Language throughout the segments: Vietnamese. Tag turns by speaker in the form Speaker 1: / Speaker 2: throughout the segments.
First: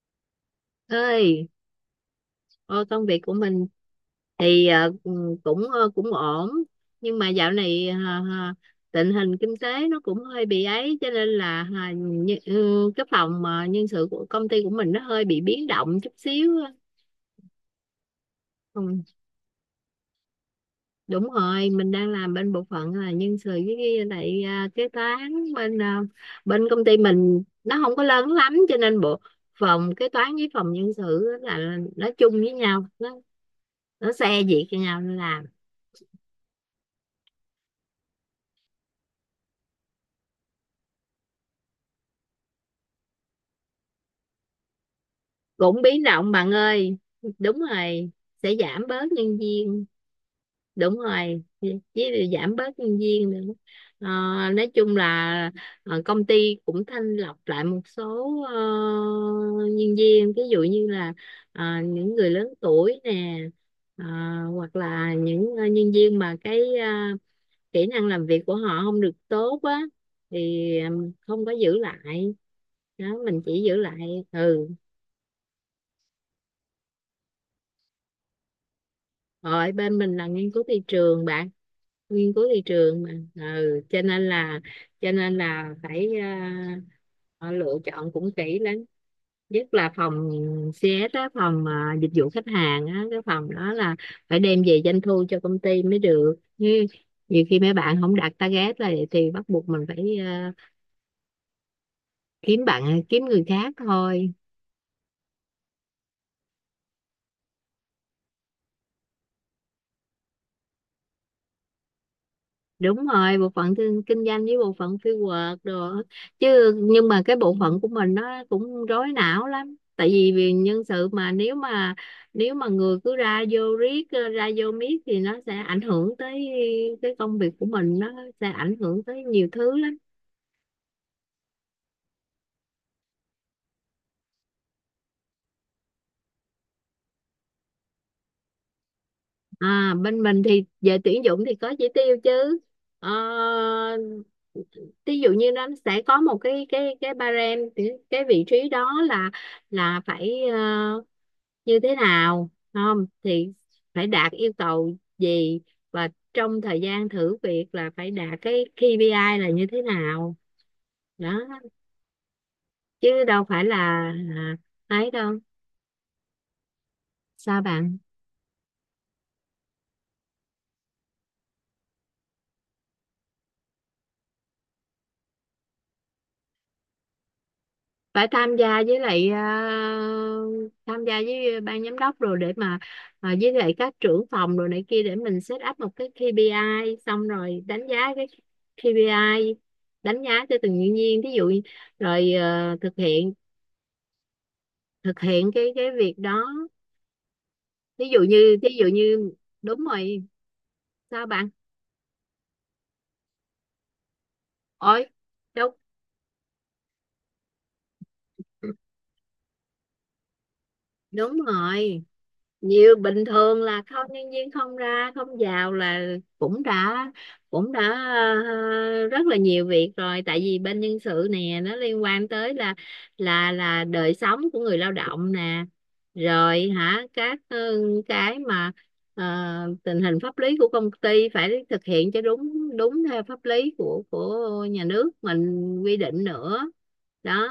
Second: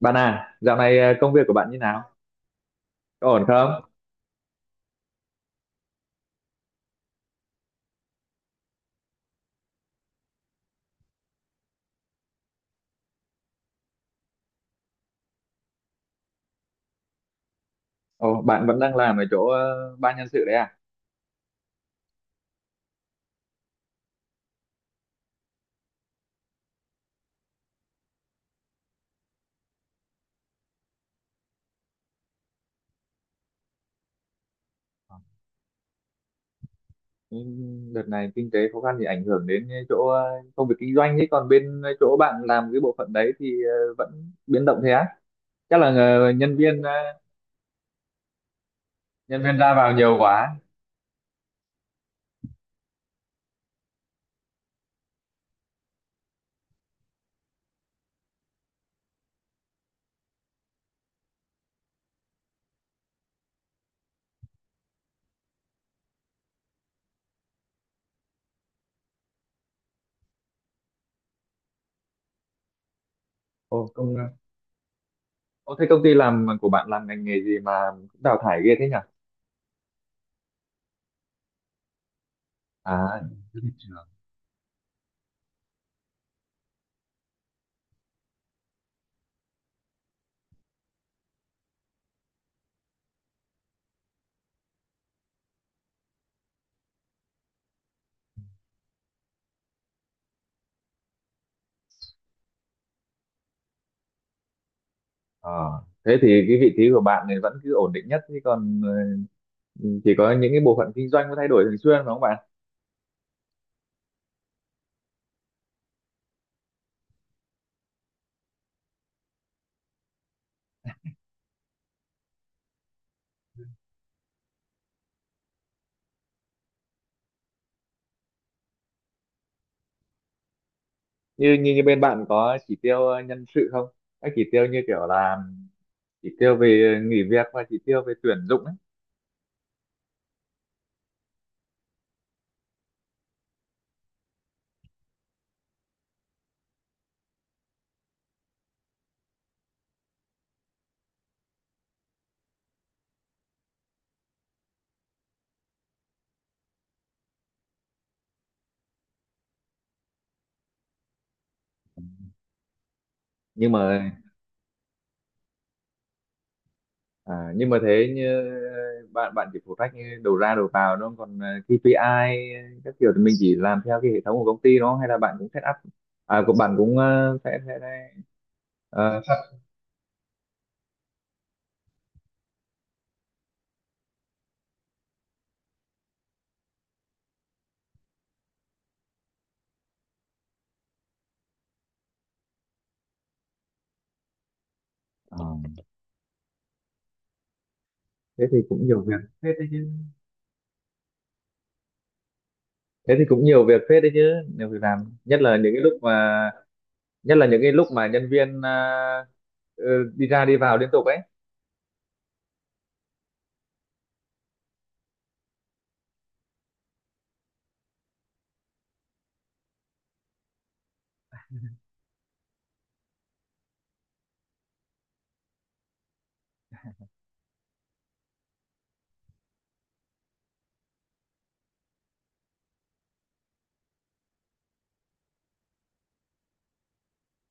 Speaker 1: Bạn à, dạo này công việc
Speaker 2: Ơi
Speaker 1: của bạn như nào?
Speaker 2: ô, công việc
Speaker 1: Có
Speaker 2: của
Speaker 1: ổn
Speaker 2: mình
Speaker 1: không?
Speaker 2: thì cũng ổn. Nhưng mà dạo này ờ, tình hình kinh tế nó cũng hơi bị ấy cho nên là cái phòng nhân sự của công ty của mình nó hơi bị biến động chút xíu.
Speaker 1: Ồ, bạn vẫn đang
Speaker 2: Ừ,
Speaker 1: làm ở chỗ ban nhân sự đấy à?
Speaker 2: đúng rồi, mình đang làm bên bộ phận là nhân sự với lại kế toán bên bên công ty mình nó không có lớn lắm cho nên bộ phòng kế toán với phòng nhân sự á là nó chung với nhau, nó xe việc cho nhau nó làm.
Speaker 1: Ừ. Đợt này kinh tế khó khăn thì ảnh hưởng đến cái chỗ công việc kinh doanh ấy, còn bên chỗ bạn làm cái bộ phận đấy thì vẫn biến động thế á? Chắc
Speaker 2: Cũng
Speaker 1: là
Speaker 2: biến động bạn ơi. Đúng rồi, sẽ giảm bớt nhân
Speaker 1: nhân viên ra
Speaker 2: viên.
Speaker 1: vào nhiều quá.
Speaker 2: Đúng rồi, với giảm bớt nhân viên nữa. Ờ, nói chung là công ty cũng thanh lọc lại một số nhân viên, ví dụ như là những người lớn tuổi nè, ờ, hoặc là những nhân viên mà cái kỹ năng làm việc của họ không được tốt á thì không có giữ lại. Đó, mình chỉ giữ
Speaker 1: Ồ,
Speaker 2: lại.
Speaker 1: công
Speaker 2: Ừ,
Speaker 1: Ồ, thế công ty làm của bạn làm ngành nghề gì mà cũng đào thải ghê thế nhỉ?
Speaker 2: rồi bên mình là nghiên cứu thị trường bạn, nghiên cứu thị trường mà.
Speaker 1: À, rất thị
Speaker 2: Ừ,
Speaker 1: trường.
Speaker 2: cho nên là, cho nên là phải họ lựa chọn cũng kỹ lắm, nhất là phòng CS á, phòng dịch vụ khách hàng á, cái phòng đó là phải đem về doanh thu cho công ty mới được. Như nhiều khi mấy bạn không đạt target là thì bắt buộc mình phải kiếm bạn, kiếm người khác thôi.
Speaker 1: ờ, Thế thì cái vị trí của bạn này vẫn cứ ổn định nhất chứ còn chỉ có những cái bộ phận kinh doanh mới thay đổi thường xuyên đúng không bạn?
Speaker 2: Đúng rồi, bộ phận kinh doanh với bộ phận fieldwork đồ á. Chứ nhưng mà cái bộ phận của mình nó cũng rối não lắm, tại vì vì nhân sự mà, nếu mà, nếu mà người cứ ra vô riết ra vô miết thì nó sẽ ảnh hưởng tới cái công việc của mình, nó sẽ ảnh hưởng tới nhiều thứ lắm.
Speaker 1: Như như như bên bạn có chỉ tiêu nhân sự không, các chỉ tiêu như kiểu là chỉ tiêu về nghỉ việc và chỉ tiêu về tuyển dụng ấy.
Speaker 2: À, bên mình thì về tuyển dụng thì có chỉ tiêu chứ. Ờ, Ví dụ như nó sẽ có một cái barem, cái vị trí đó là phải như thế nào, không thì phải đạt yêu cầu gì, và trong thời gian thử việc là phải đạt cái KPI là như thế nào. Đó, chứ đâu phải
Speaker 1: nhưng
Speaker 2: là,
Speaker 1: mà
Speaker 2: là ấy đâu. Sao
Speaker 1: nhưng mà
Speaker 2: bạn?
Speaker 1: thế bạn bạn chỉ phụ trách như đầu ra đầu vào đúng không, còn KPI các kiểu thì mình chỉ làm theo cái hệ thống của công ty đó hay là bạn cũng set up, à của bạn cũng
Speaker 2: Phải tham gia với
Speaker 1: ờ,
Speaker 2: lại tham gia với ban giám đốc rồi, để mà với lại các trưởng phòng rồi này kia, để mình set up một cái KPI, xong rồi đánh giá cái KPI, đánh giá cho từng nhân viên thí dụ. Rồi thực hiện, thực
Speaker 1: ờ,
Speaker 2: hiện cái việc đó.
Speaker 1: thế thì
Speaker 2: Thí dụ
Speaker 1: cũng nhiều việc
Speaker 2: như,
Speaker 1: phết đấy
Speaker 2: đúng
Speaker 1: chứ.
Speaker 2: rồi. Sao bạn?
Speaker 1: Thế thì cũng nhiều việc phết đấy chứ Nhiều việc làm,
Speaker 2: Ôi
Speaker 1: nhất là những
Speaker 2: đúng,
Speaker 1: cái lúc mà nhất là những cái lúc mà nhân viên đi ra đi vào liên tục ấy.
Speaker 2: đúng rồi, nhiều. Bình thường là không, nhân viên không ra không vào là cũng đã, cũng đã rất là nhiều việc rồi, tại vì bên nhân sự nè, nó liên quan tới là đời sống của người lao động nè, rồi hả các cái mà ờ, tình hình pháp lý của công ty phải thực hiện cho đúng, đúng theo pháp lý của nhà nước mình quy định nữa. Đó,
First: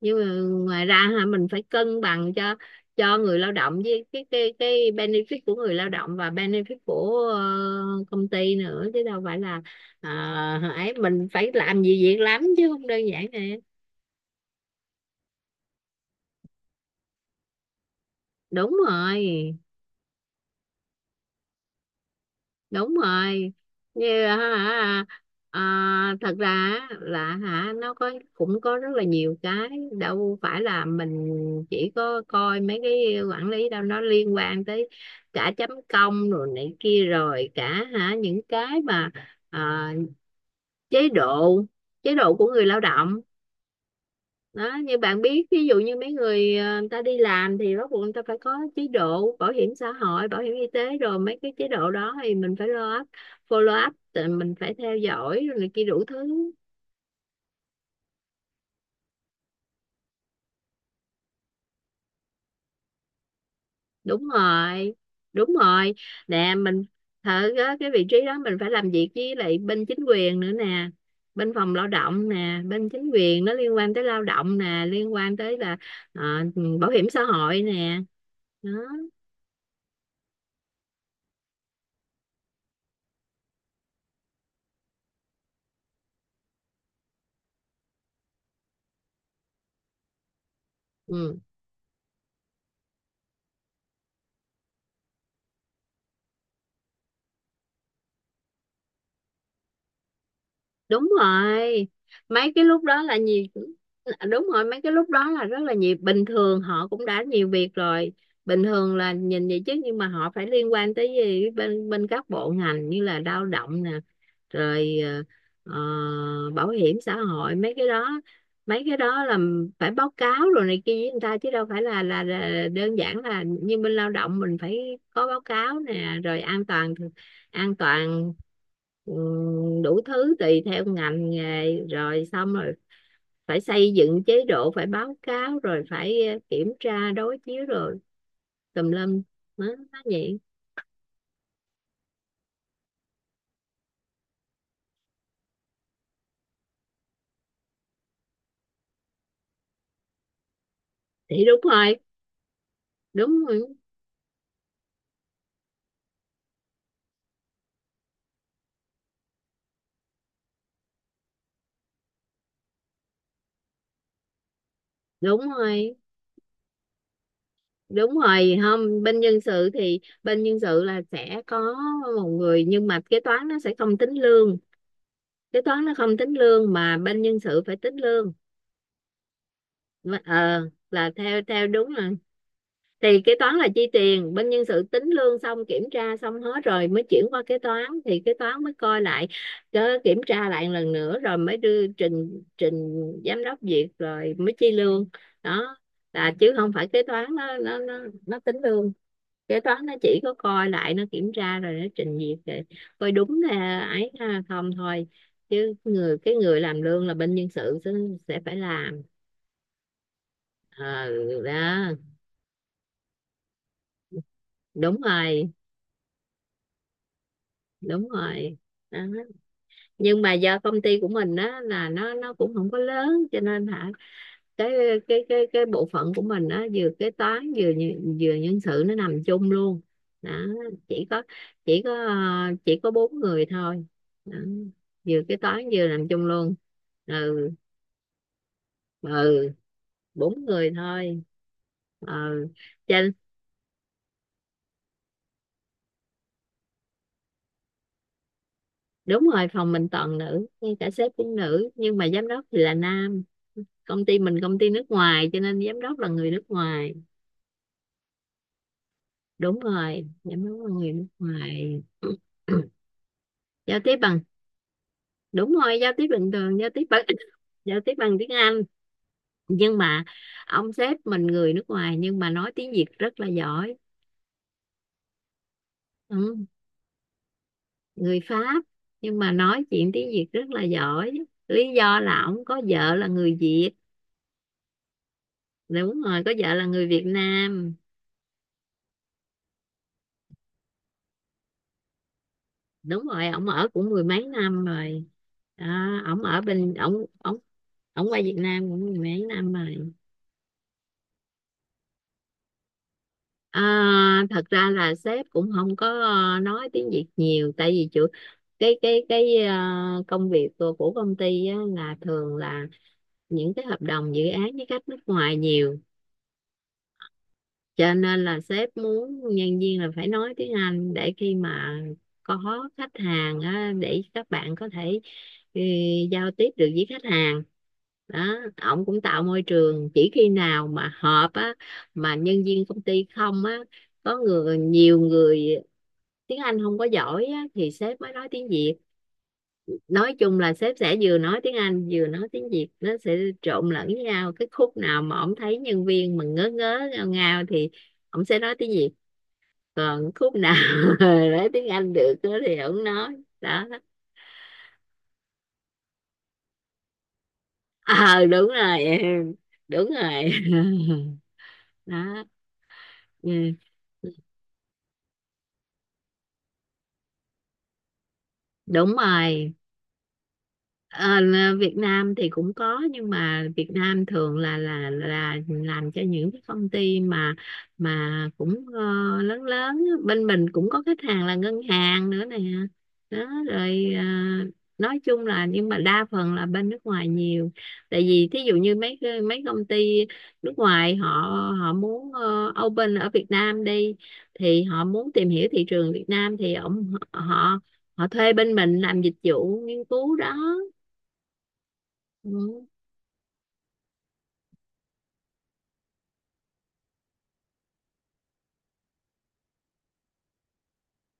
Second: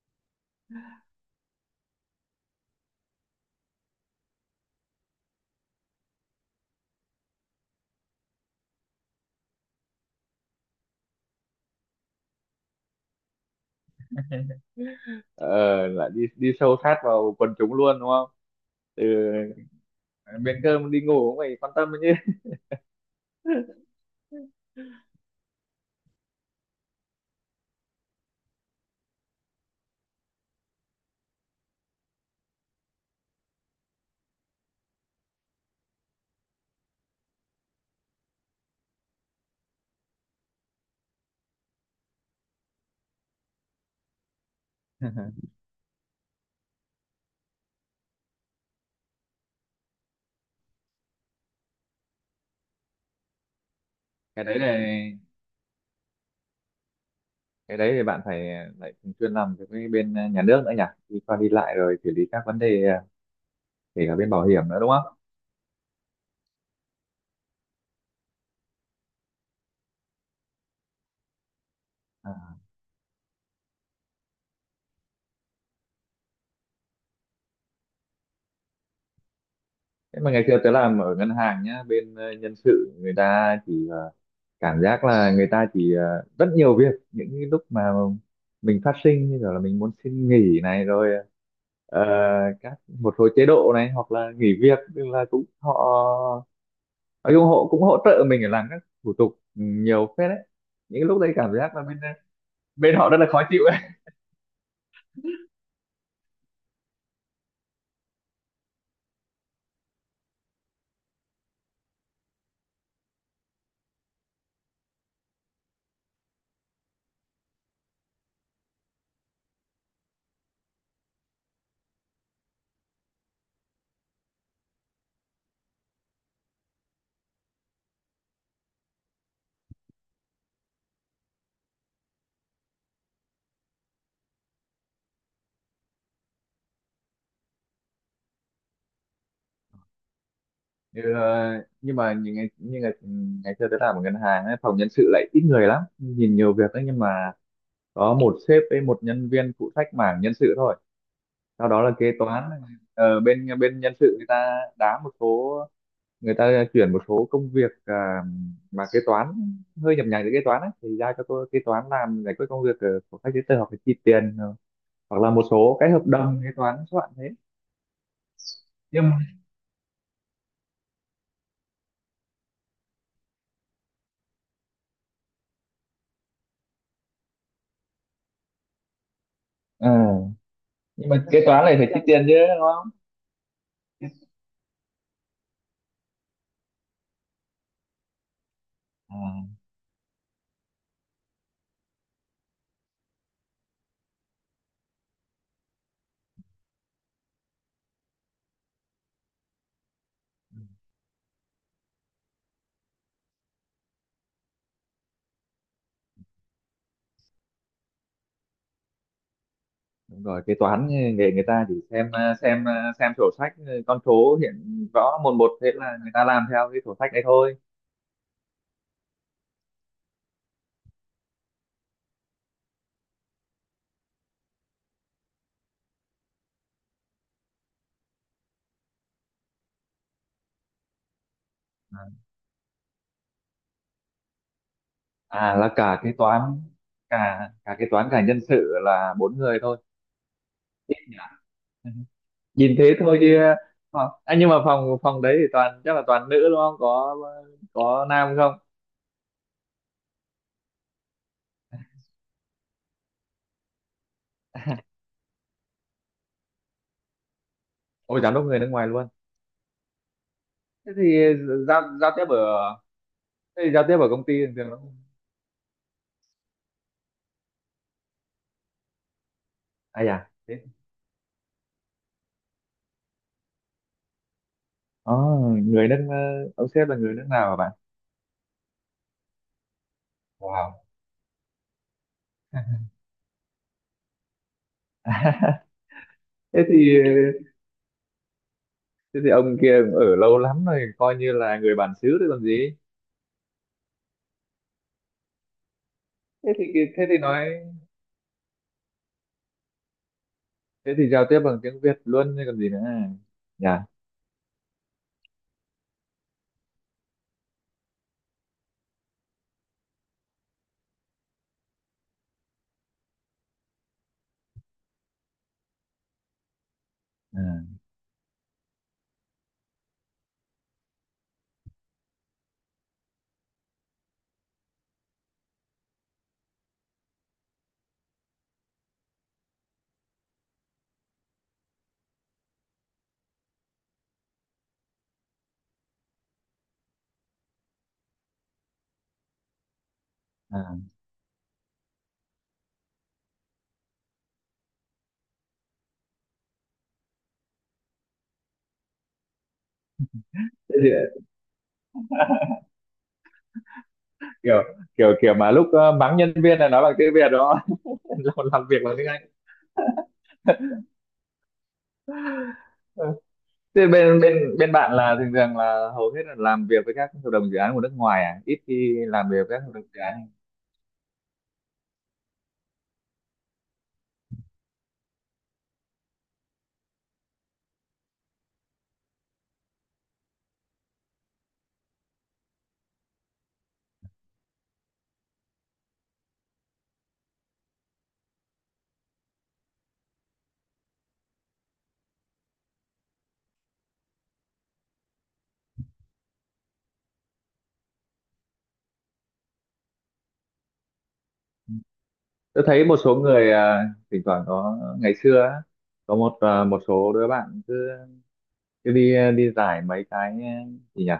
Speaker 2: nhưng mà ngoài ra hả, mình phải cân bằng cho người lao động với cái benefit của người lao động và benefit của công ty nữa, chứ đâu phải là ấy, mình phải làm gì việc lắm chứ không đơn giản nè.
Speaker 1: ờ Lại đi đi sâu sát vào quần chúng luôn đúng không,
Speaker 2: Đúng
Speaker 1: từ
Speaker 2: rồi,
Speaker 1: miếng cơm đi ngủ cũng phải quan tâm đấy chứ.
Speaker 2: đúng rồi. Như hả, ờ, thật ra á, là hả, nó có, cũng có rất là nhiều cái, đâu phải là mình chỉ có coi mấy cái quản lý đâu, nó liên quan tới cả chấm công rồi này kia, rồi cả hả những cái mà à, chế độ, chế độ của người lao động. Đó, như bạn biết, ví dụ như mấy người người ta đi làm thì bắt buộc người ta phải có chế độ bảo hiểm xã hội, bảo hiểm y tế, rồi mấy cái chế độ đó thì mình phải lo up, follow up, tự
Speaker 1: cái
Speaker 2: mình
Speaker 1: đấy
Speaker 2: phải
Speaker 1: là
Speaker 2: theo dõi rồi này kia đủ thứ.
Speaker 1: cái đấy thì bạn phải lại thường xuyên làm việc với bên nhà nước nữa nhỉ, đi qua đi lại rồi xử lý các vấn đề, kể cả
Speaker 2: Đúng
Speaker 1: bên bảo hiểm nữa đúng
Speaker 2: rồi,
Speaker 1: không?
Speaker 2: đúng rồi nè, mình thử á, cái vị trí đó mình phải làm việc với lại bên chính quyền nữa nè, bên phòng lao động
Speaker 1: À.
Speaker 2: nè, bên chính quyền nó liên quan tới lao động nè, liên quan tới là ờ, bảo hiểm xã hội nè. Đó.
Speaker 1: Thế mà ngày xưa tớ làm ở ngân hàng nhá, bên nhân sự người ta chỉ cảm giác là người ta chỉ rất nhiều việc những cái lúc mà mình phát sinh như kiểu là mình muốn xin nghỉ này rồi,
Speaker 2: Ừ,
Speaker 1: ờ, các một số chế độ này hoặc là nghỉ việc, tức là cũng họ nói chung họ cũng hỗ trợ mình để làm các thủ tục, nhiều phết đấy. Những
Speaker 2: đúng
Speaker 1: lúc đấy cảm giác là
Speaker 2: rồi.
Speaker 1: bên
Speaker 2: Mấy cái lúc
Speaker 1: bên
Speaker 2: đó
Speaker 1: họ
Speaker 2: là
Speaker 1: rất là khó
Speaker 2: nhiều,
Speaker 1: chịu ấy.
Speaker 2: đúng rồi, mấy cái lúc đó là rất là nhiều. Bình thường họ cũng đã nhiều việc rồi. Bình thường là nhìn vậy chứ nhưng mà họ phải liên quan tới gì bên bên các bộ ngành như là lao động nè, rồi bảo hiểm xã hội, mấy cái đó, mấy cái đó là phải báo cáo rồi này kia với người ta, chứ đâu phải là là đơn giản. Là như bên lao động, mình phải có báo cáo nè, rồi an toàn, an toàn, ừ, đủ thứ tùy theo ngành nghề. Rồi xong rồi phải xây dựng chế độ, phải báo cáo, rồi phải kiểm tra đối chiếu, rồi tùm lum, nó vậy.
Speaker 1: Ừ. Nhưng mà những ngày như ngày ngày xưa tôi làm ở ngân hàng ấy, phòng nhân sự lại ít người lắm, nhìn nhiều việc đấy nhưng mà có một sếp với một nhân viên phụ trách mảng nhân sự thôi,
Speaker 2: Thì đúng
Speaker 1: sau đó là
Speaker 2: rồi,
Speaker 1: kế toán.
Speaker 2: đúng
Speaker 1: Bên
Speaker 2: rồi,
Speaker 1: bên nhân sự người ta đá một số, người ta chuyển một số công việc mà kế toán hơi nhập nhằng với kế toán ấy, thì giao cho tôi kế toán làm giải quyết công việc của các giấy tờ hoặc là chi tiền, hoặc là một
Speaker 2: đúng
Speaker 1: số cái
Speaker 2: rồi.
Speaker 1: hợp đồng kế toán soạn thế.
Speaker 2: Đúng rồi, không,
Speaker 1: nhưng
Speaker 2: bên nhân sự thì bên nhân sự là sẽ có một người, nhưng mà kế toán nó sẽ không tính lương, kế toán nó không tính lương mà bên nhân sự phải tính lương. Mà-
Speaker 1: ờ,
Speaker 2: ờ
Speaker 1: nhưng
Speaker 2: là
Speaker 1: mà kế
Speaker 2: theo
Speaker 1: toán
Speaker 2: theo
Speaker 1: này phải
Speaker 2: đúng
Speaker 1: chi
Speaker 2: rồi.
Speaker 1: tiền chứ đúng không?
Speaker 2: Thì kế toán là chi tiền, bên nhân sự tính lương xong kiểm tra xong hết rồi mới chuyển qua kế toán, thì kế toán mới coi lại,
Speaker 1: à,
Speaker 2: cứ kiểm tra lại lần nữa rồi mới đưa trình, giám đốc duyệt rồi mới chi lương. Đó, là chứ không phải kế toán nó tính lương. Kế toán nó chỉ có coi lại, nó kiểm tra rồi nó trình duyệt để coi đúng là ấy ha, không thôi. Chứ người, cái người làm lương là bên nhân sự sẽ phải làm.
Speaker 1: Đúng rồi, kế toán
Speaker 2: Ờ
Speaker 1: nghề người ta chỉ
Speaker 2: đó,
Speaker 1: xem xem sổ sách, con số hiện
Speaker 2: đúng
Speaker 1: rõ một
Speaker 2: rồi,
Speaker 1: một, thế là người ta làm theo cái sổ sách đấy thôi.
Speaker 2: đúng rồi. Đó, nhưng mà do công ty của mình á là nó cũng không có lớn cho nên hả, cái cái bộ phận của mình á, vừa kế toán vừa vừa nhân sự, nó nằm chung luôn. Đó, chỉ có, chỉ có bốn người thôi. Đó, vừa kế
Speaker 1: À,
Speaker 2: toán
Speaker 1: là
Speaker 2: vừa
Speaker 1: cả
Speaker 2: nằm
Speaker 1: kế
Speaker 2: chung
Speaker 1: toán,
Speaker 2: luôn.
Speaker 1: cả
Speaker 2: ừ
Speaker 1: cả kế toán cả nhân sự
Speaker 2: ừ
Speaker 1: là bốn người thôi.
Speaker 2: Bốn người thôi.
Speaker 1: Ừ.
Speaker 2: Ừ,
Speaker 1: Nhìn thế
Speaker 2: trên.
Speaker 1: thôi chứ. Ờ, à, nhưng mà phòng phòng đấy thì toàn chắc là toàn nữ đúng không, có có nam không?
Speaker 2: Đúng rồi, phòng mình toàn nữ, ngay cả sếp cũng nữ, nhưng mà giám đốc thì là nam. Công ty mình công ty nước ngoài cho nên giám đốc là người nước ngoài.
Speaker 1: Ôi giám đốc người nước ngoài luôn.
Speaker 2: Đúng rồi, giám đốc là
Speaker 1: Thế
Speaker 2: người
Speaker 1: thì
Speaker 2: nước
Speaker 1: giao
Speaker 2: ngoài.
Speaker 1: giao tiếp ở, thế thì
Speaker 2: Giao
Speaker 1: giao
Speaker 2: tiếp
Speaker 1: tiếp ở
Speaker 2: bằng,
Speaker 1: công ty thường thường nó,
Speaker 2: đúng rồi, giao tiếp bình thường giao tiếp bằng giao tiếp bằng tiếng Anh. Nhưng mà
Speaker 1: ai à dạ. Thế,
Speaker 2: ông sếp mình người nước ngoài nhưng mà nói tiếng Việt rất là giỏi.
Speaker 1: Ồ, người nước
Speaker 2: Ừ.
Speaker 1: ông sếp là người nước nào hả bạn?
Speaker 2: Người Pháp, nhưng mà nói chuyện tiếng Việt rất là
Speaker 1: Wow.
Speaker 2: giỏi. Lý do là ông có vợ là người Việt. Đúng rồi, có vợ
Speaker 1: thế
Speaker 2: là người
Speaker 1: thì
Speaker 2: Việt Nam.
Speaker 1: Thế thì ông kia cũng ở lâu lắm rồi, coi như là người bản xứ rồi còn gì.
Speaker 2: Đúng rồi, ông ở cũng mười mấy năm rồi. Đó, ông ở
Speaker 1: thế thì
Speaker 2: bên
Speaker 1: Thế
Speaker 2: ông
Speaker 1: thì
Speaker 2: ông
Speaker 1: nói,
Speaker 2: ông qua Việt Nam cũng mười mấy năm rồi.
Speaker 1: thế thì giao tiếp bằng tiếng Việt luôn chứ còn gì nữa nhỉ,
Speaker 2: À, thật ra là sếp cũng không có nói tiếng Việt nhiều, tại vì chủ, cái công việc của công ty á, là thường là những cái hợp đồng dự án với khách nước ngoài nhiều, cho nên là sếp muốn nhân viên là phải nói tiếng Anh, để khi mà có khách hàng á, để các bạn có thể ừ, giao tiếp được với khách hàng. Đó, ổng cũng tạo môi trường. Chỉ khi nào mà họp á, mà nhân viên công ty không á, có người, nhiều người tiếng Anh không có giỏi á, thì sếp mới nói tiếng Việt. Nói chung là sếp
Speaker 1: à.
Speaker 2: sẽ vừa nói tiếng Anh vừa nói tiếng Việt, nó sẽ trộn lẫn với nhau. Cái khúc nào mà ổng thấy nhân viên mà ngớ ngớ ngao ngao thì ổng sẽ nói tiếng Việt, còn khúc nào
Speaker 1: Thế thì,
Speaker 2: nói tiếng Anh được đó thì ổng nói. Đó
Speaker 1: kiểu kiểu kiểu mà lúc mắng nhân viên là nói bằng tiếng Việt đó.
Speaker 2: ờ,
Speaker 1: làm
Speaker 2: đúng
Speaker 1: làm việc
Speaker 2: rồi
Speaker 1: bằng tiếng Anh.
Speaker 2: em. Đúng rồi đó.
Speaker 1: Ừ.
Speaker 2: Ừ.
Speaker 1: Thế bên bên bên bạn là thường thường là hầu hết là làm việc với các hợp đồng dự án của nước ngoài à, ít
Speaker 2: Đúng
Speaker 1: khi làm việc
Speaker 2: rồi.
Speaker 1: với các hợp đồng dự án.
Speaker 2: Ờ, là Việt Nam thì cũng có, nhưng mà Việt Nam thường là làm cho những cái công ty mà cũng lớn lớn á. Bên mình cũng có khách hàng là ngân hàng nữa nè. Đó, rồi nói chung là, nhưng mà đa phần là bên nước ngoài nhiều. Tại vì thí dụ như mấy công ty nước ngoài họ, họ muốn open ở Việt Nam đi, thì họ muốn tìm hiểu thị trường Việt Nam, thì ông họ họ thuê bên mình làm dịch vụ nghiên cứu đó.
Speaker 1: Tôi
Speaker 2: Ừ.
Speaker 1: thấy một số người, thỉnh thoảng có ngày xưa á, có một một số đứa bạn cứ đi đi giải mấy cái, gì nhỉ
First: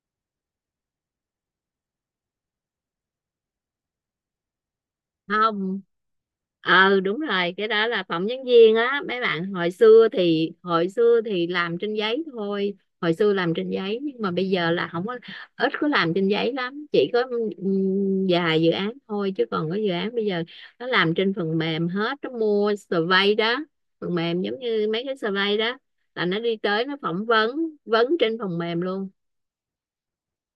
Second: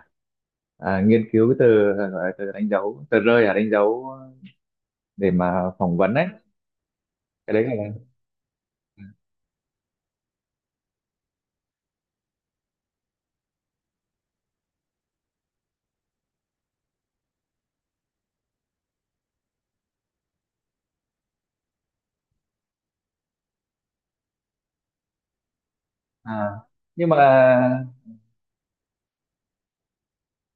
Speaker 1: nghiên cứu cái từ gọi là từ đánh dấu tờ rơi à, đánh dấu để mà
Speaker 2: Không,
Speaker 1: phỏng vấn ấy.
Speaker 2: đúng
Speaker 1: Cái
Speaker 2: rồi,
Speaker 1: đấy
Speaker 2: cái đó
Speaker 1: là
Speaker 2: là phỏng vấn viên á. Mấy bạn hồi xưa thì, hồi xưa thì làm trên giấy thôi. Hồi xưa làm trên giấy, nhưng mà bây giờ là không có, ít có làm trên giấy lắm, chỉ có vài dự án thôi, chứ còn có dự án bây giờ nó làm trên phần mềm hết, nó mua survey đó, phần mềm giống như mấy cái survey đó, là nó đi
Speaker 1: à
Speaker 2: tới nó
Speaker 1: Nhưng mà
Speaker 2: phỏng vấn, trên phần mềm luôn.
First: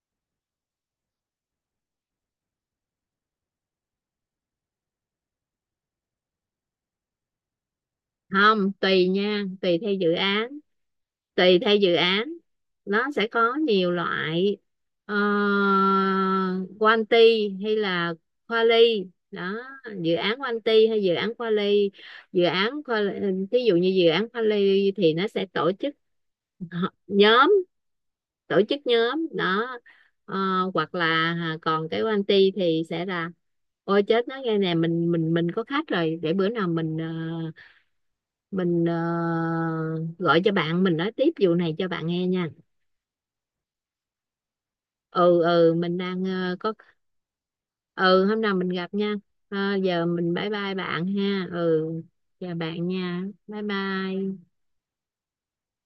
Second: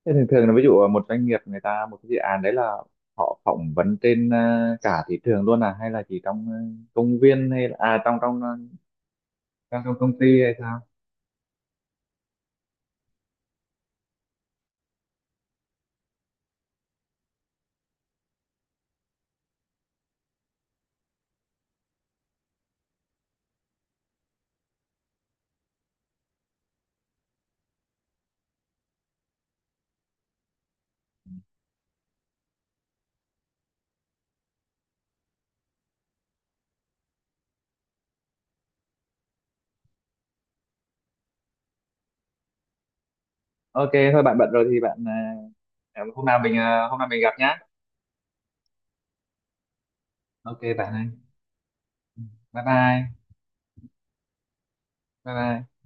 Speaker 1: thế thường thường là ví dụ một doanh nghiệp người ta một cái dự án đấy là họ phỏng vấn trên cả thị trường luôn à, hay là chỉ trong công viên, hay là à trong trong ờ,
Speaker 2: Không, tùy nha, tùy
Speaker 1: trong
Speaker 2: theo
Speaker 1: trong công
Speaker 2: dự
Speaker 1: ty
Speaker 2: án,
Speaker 1: hay sao?
Speaker 2: tùy theo dự án. Nó sẽ có nhiều loại, ờ, quanti hay là quali đó, dự án quanti hay dự án quali. Dự án quali, ví dụ như dự án quali thì nó sẽ tổ chức họ- nhóm, tổ chức nhóm đó. Ờ, Hoặc là à, còn cái quanti thì sẽ là, ôi chết, nói nghe nè, mình có khách rồi, để bữa nào mình mình gọi cho bạn, mình nói tiếp vụ này cho bạn nghe nha.
Speaker 1: OK thôi bạn bận rồi thì bạn,
Speaker 2: Ừ mình đang có.
Speaker 1: hôm nào mình gặp nhá.
Speaker 2: Ừ, hôm nào mình gặp nha. Ờ, giờ mình bye
Speaker 1: OK
Speaker 2: bye
Speaker 1: bạn ơi,
Speaker 2: bạn ha. Ừ, chào
Speaker 1: bye
Speaker 2: bạn
Speaker 1: bye.
Speaker 2: nha, bye bye.
Speaker 1: Bye bye.